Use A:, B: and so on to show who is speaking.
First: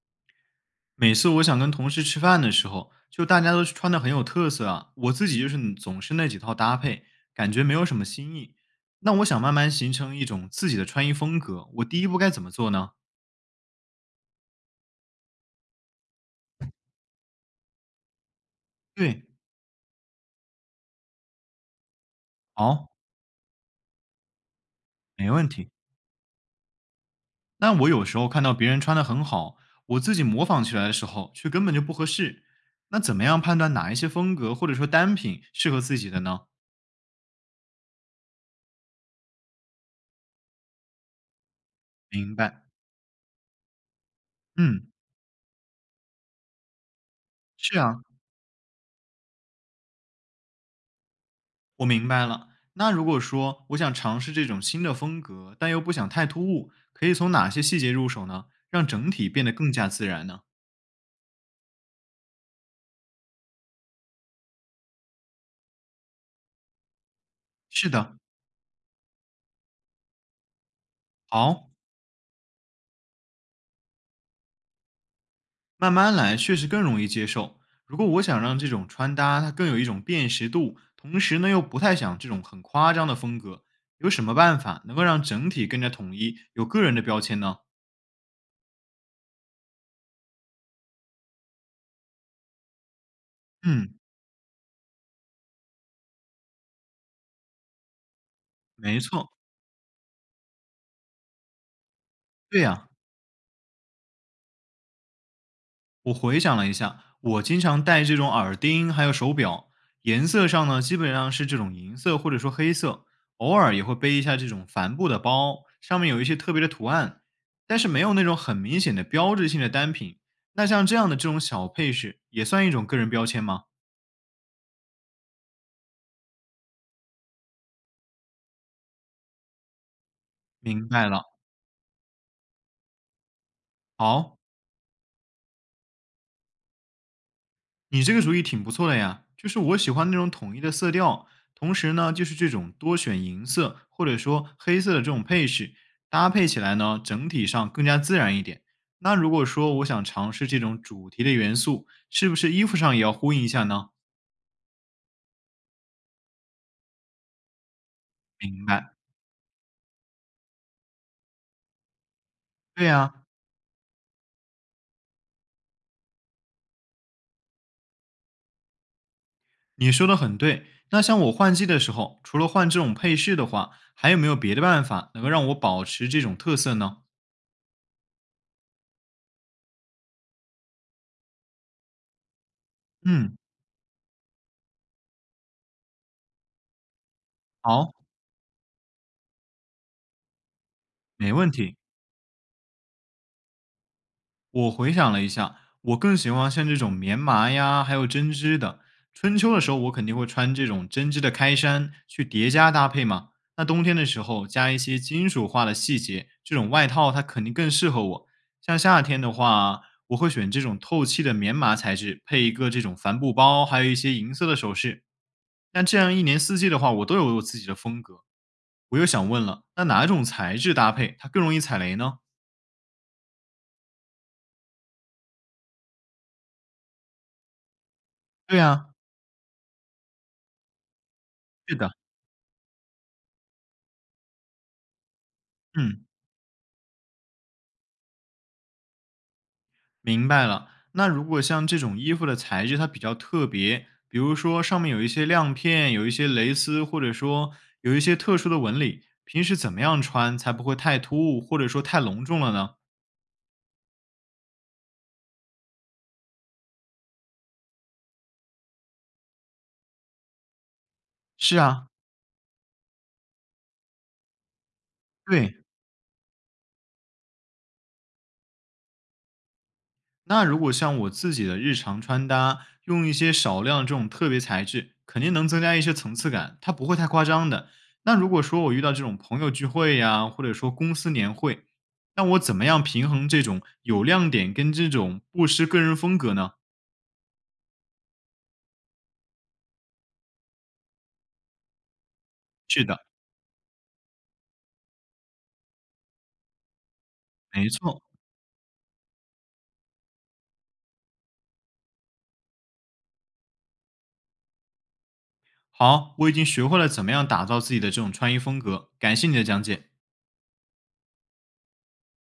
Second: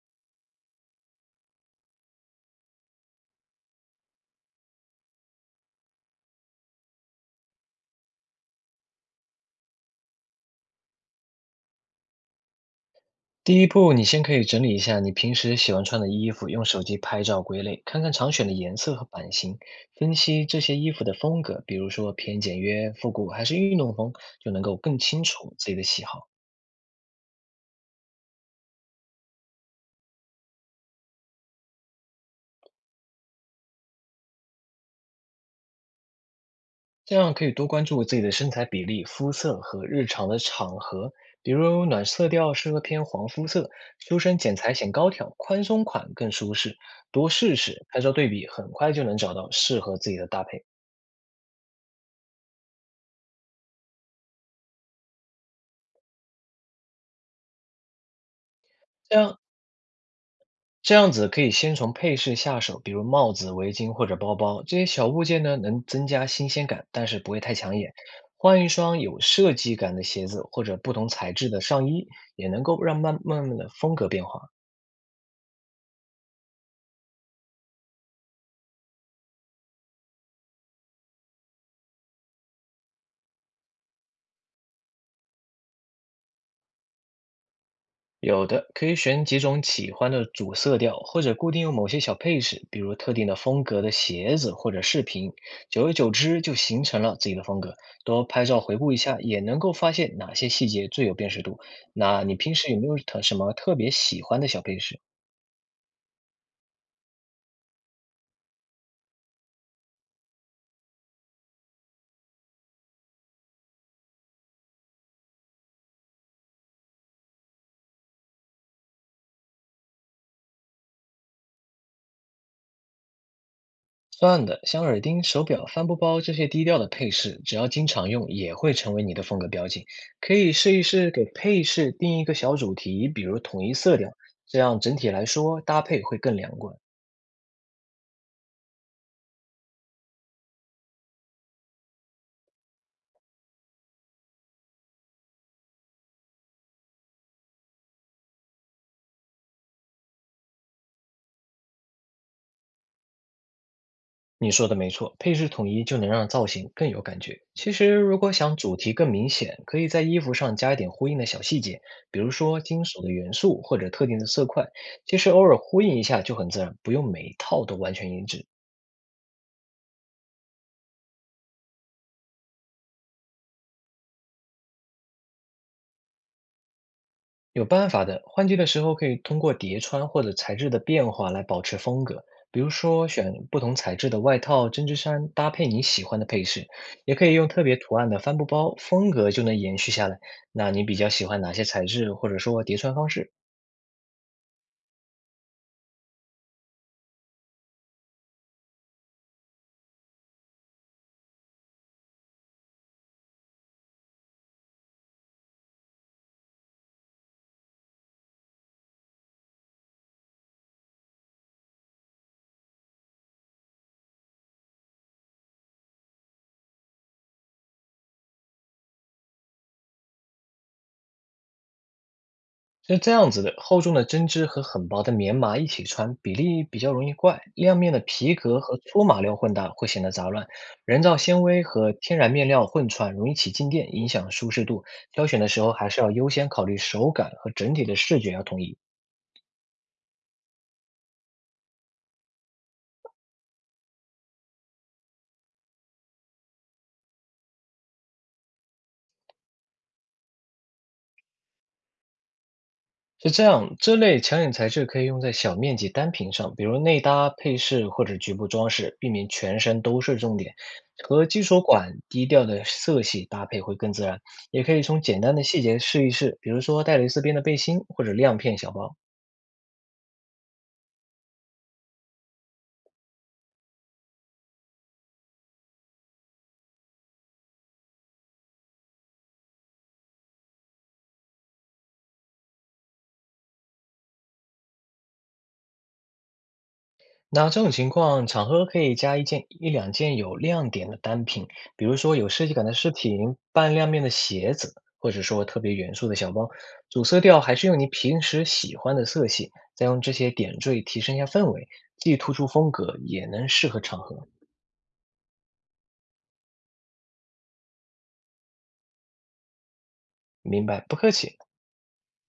A: 每次我想跟同事吃饭的时候，就大家都穿的很有特色啊，我自己就是总是那几套搭配，感觉没有什么新意。那我想慢慢形成一种自己的穿衣风格，我第一步该怎么做呢？
B: 第一步，你先可以整理一下你平时喜欢穿的衣服，用手机拍照归类，看看常选的颜色和
A: 对。
B: 版型，分析这些衣服的风格，比如说偏简
A: 好。
B: 约、复古还是运动风，就能够更清
A: 没问
B: 楚自
A: 题。
B: 己的喜好。
A: 那我有时候看到别人穿的很好，我自己模仿起来的时候却根本就不合适。那怎么样判断哪一些风格或者说单品适合自己的呢？
B: 这样可以多关注自己的身材比例、肤色和日常的场合，比如暖色
A: 明
B: 调
A: 白。
B: 适合偏黄肤色，修身剪裁
A: 嗯。
B: 显高挑，宽松款更舒适。多试
A: 是
B: 试，
A: 啊，
B: 拍照对比，很快就能找到适合自己的搭配。
A: 我明白了。那如果说我想尝试这种新的风格，但又不想太突兀，可以从哪些细节入手呢？让整
B: 这
A: 体
B: 样
A: 变得更加自然呢？
B: 这样子可以先从配饰下手，比如帽子、围巾或者包包，这些小物件呢，能增加新鲜感，但是不会太抢
A: 是
B: 眼。
A: 的。
B: 换一双有设计感的鞋子或者不同材质的
A: 好。
B: 上衣，也能够让慢慢的风格变化。
A: 慢慢来，确实更容易接受。如果我想让这种穿搭它更有一种辨识度，同时呢又不太想这种很夸张的风格，有什么办法能够让整体更加统一，有个人的标签呢？
B: 有的可以选几种喜欢的主色调，或者固定用某些小配饰，比如特定的风格的
A: 嗯。
B: 鞋子或者饰品。久而久之就形成了自己的风格。多拍照回顾一
A: 没
B: 下，
A: 错。
B: 也能够发现哪些细节最有辨识度。那你平
A: 对
B: 时有
A: 呀、
B: 没有特什么特别喜欢的小配饰？
A: 我回想了一下，我经常戴这种耳钉，还有手表，颜色上呢，基本上是这种银色或者说黑色，偶尔也会背一下这种帆布的包，上面有一些特别的图案，但是没有那种很明显的标志性的单品。那像这样的这种小配饰，也算一种个人标签吗？
B: 算的，像耳钉、手表、帆布包这些低调的配饰，只要经常用，也会成为你的风格标记。可以试一
A: 明白
B: 试
A: 了。
B: 给配饰定一个小主题，比如统一色调，
A: 好。
B: 这样整体来说搭配会更连贯。
A: 你这个主意挺不错的呀，就是我喜欢那种统一的色调，同时呢，就是这种多选银色或者说黑色的这种配饰，搭配起来呢，整体上更加自然一点。那如果说我想尝试这种主题的元素，是不是衣服上也要呼应一下呢？
B: 你说的没错，配饰统一就能让造型更有感觉。其实，如果想
A: 明
B: 主
A: 白。
B: 题更明显，可以在衣服上加一点呼应的小细节，比如说
A: 对
B: 金属的
A: 呀、
B: 元素或者特定的色块。其实偶尔呼应一下就很自然，不用每一套都完全一致。
A: 你说的很对。那像我换季的时候，除了换这种配饰的话，还有没有别的办法能够让我保持这种特色呢？
B: 有办法的，换季的时候可以通过叠穿或者材质的变化来保持风格，比如说
A: 嗯。
B: 选不同材质的外套、针织衫搭配你喜欢的配饰，也可以用特别
A: 好。
B: 图案的帆布包，风格就能延续下来。那你比较喜
A: 没
B: 欢
A: 问
B: 哪些
A: 题。
B: 材质，或者说叠穿方式？
A: 我回想了一下，我更喜欢像这种棉麻呀，还有针织的。春秋的时候，我肯定会穿这种针织的开衫去叠加搭配嘛。那冬天的时候，加一些金属化的细节，这种外套它肯定更适合我。像夏天的话，我会选这种透气的棉麻材质，配一个这种帆布包，还有一些银色的首饰。那这样一年四季的话，我都有我自己的风格。我又想问了，那哪种材质搭配它更容易踩雷呢？
B: 是这样子的，厚重的针织和很薄的棉麻一起穿，比例比较容易怪。亮面的皮
A: 对
B: 革和
A: 呀。
B: 粗麻料混搭会显得杂乱，人造纤维
A: 是的。
B: 和天然面料混穿容易起静电，影响舒适度。挑选的时候还是
A: 嗯。
B: 要优先考虑手感和整体的视觉要统一。
A: 明白了。那如果像这种衣服的材质它比较特别，比如说上面有一些亮片，有一些蕾丝，或者说有一些特殊的纹理，平时怎么样穿才不会太突兀，或者说太隆重了呢？
B: 是这样，这类强眼材质可以用在小面积单品上，比如内搭、配饰或者局部装饰，避免全身都是重点。和基
A: 是
B: 础
A: 啊。
B: 款低调的色系搭配会更自然，也可以从简单的
A: 对。
B: 细节试一试，比如说带蕾丝边的背心或者亮片小包。
A: 那如果像我自己的日常穿搭，用一些少量这种特别材质，肯定能增加一些层次感，它不会太夸张的。那如果说我遇到这种朋友聚会呀，或者说公司年会，那我怎么样平衡这种有亮点跟这种不失个人风格呢？
B: 那这种情况，场合可以加一件一两件有亮点的单品，比如说有设计感的
A: 是
B: 饰
A: 的。
B: 品、半亮面的鞋子，或者说特别元素的小包。主色调还是
A: 没
B: 用你
A: 错。
B: 平时喜欢的色系，再用这些点缀提升一下氛围，既突出风格，也能适合场合。
A: 好，我已经学会了怎么样打造自己的这种穿衣风格，感谢你的讲解。
B: 明白，不客气。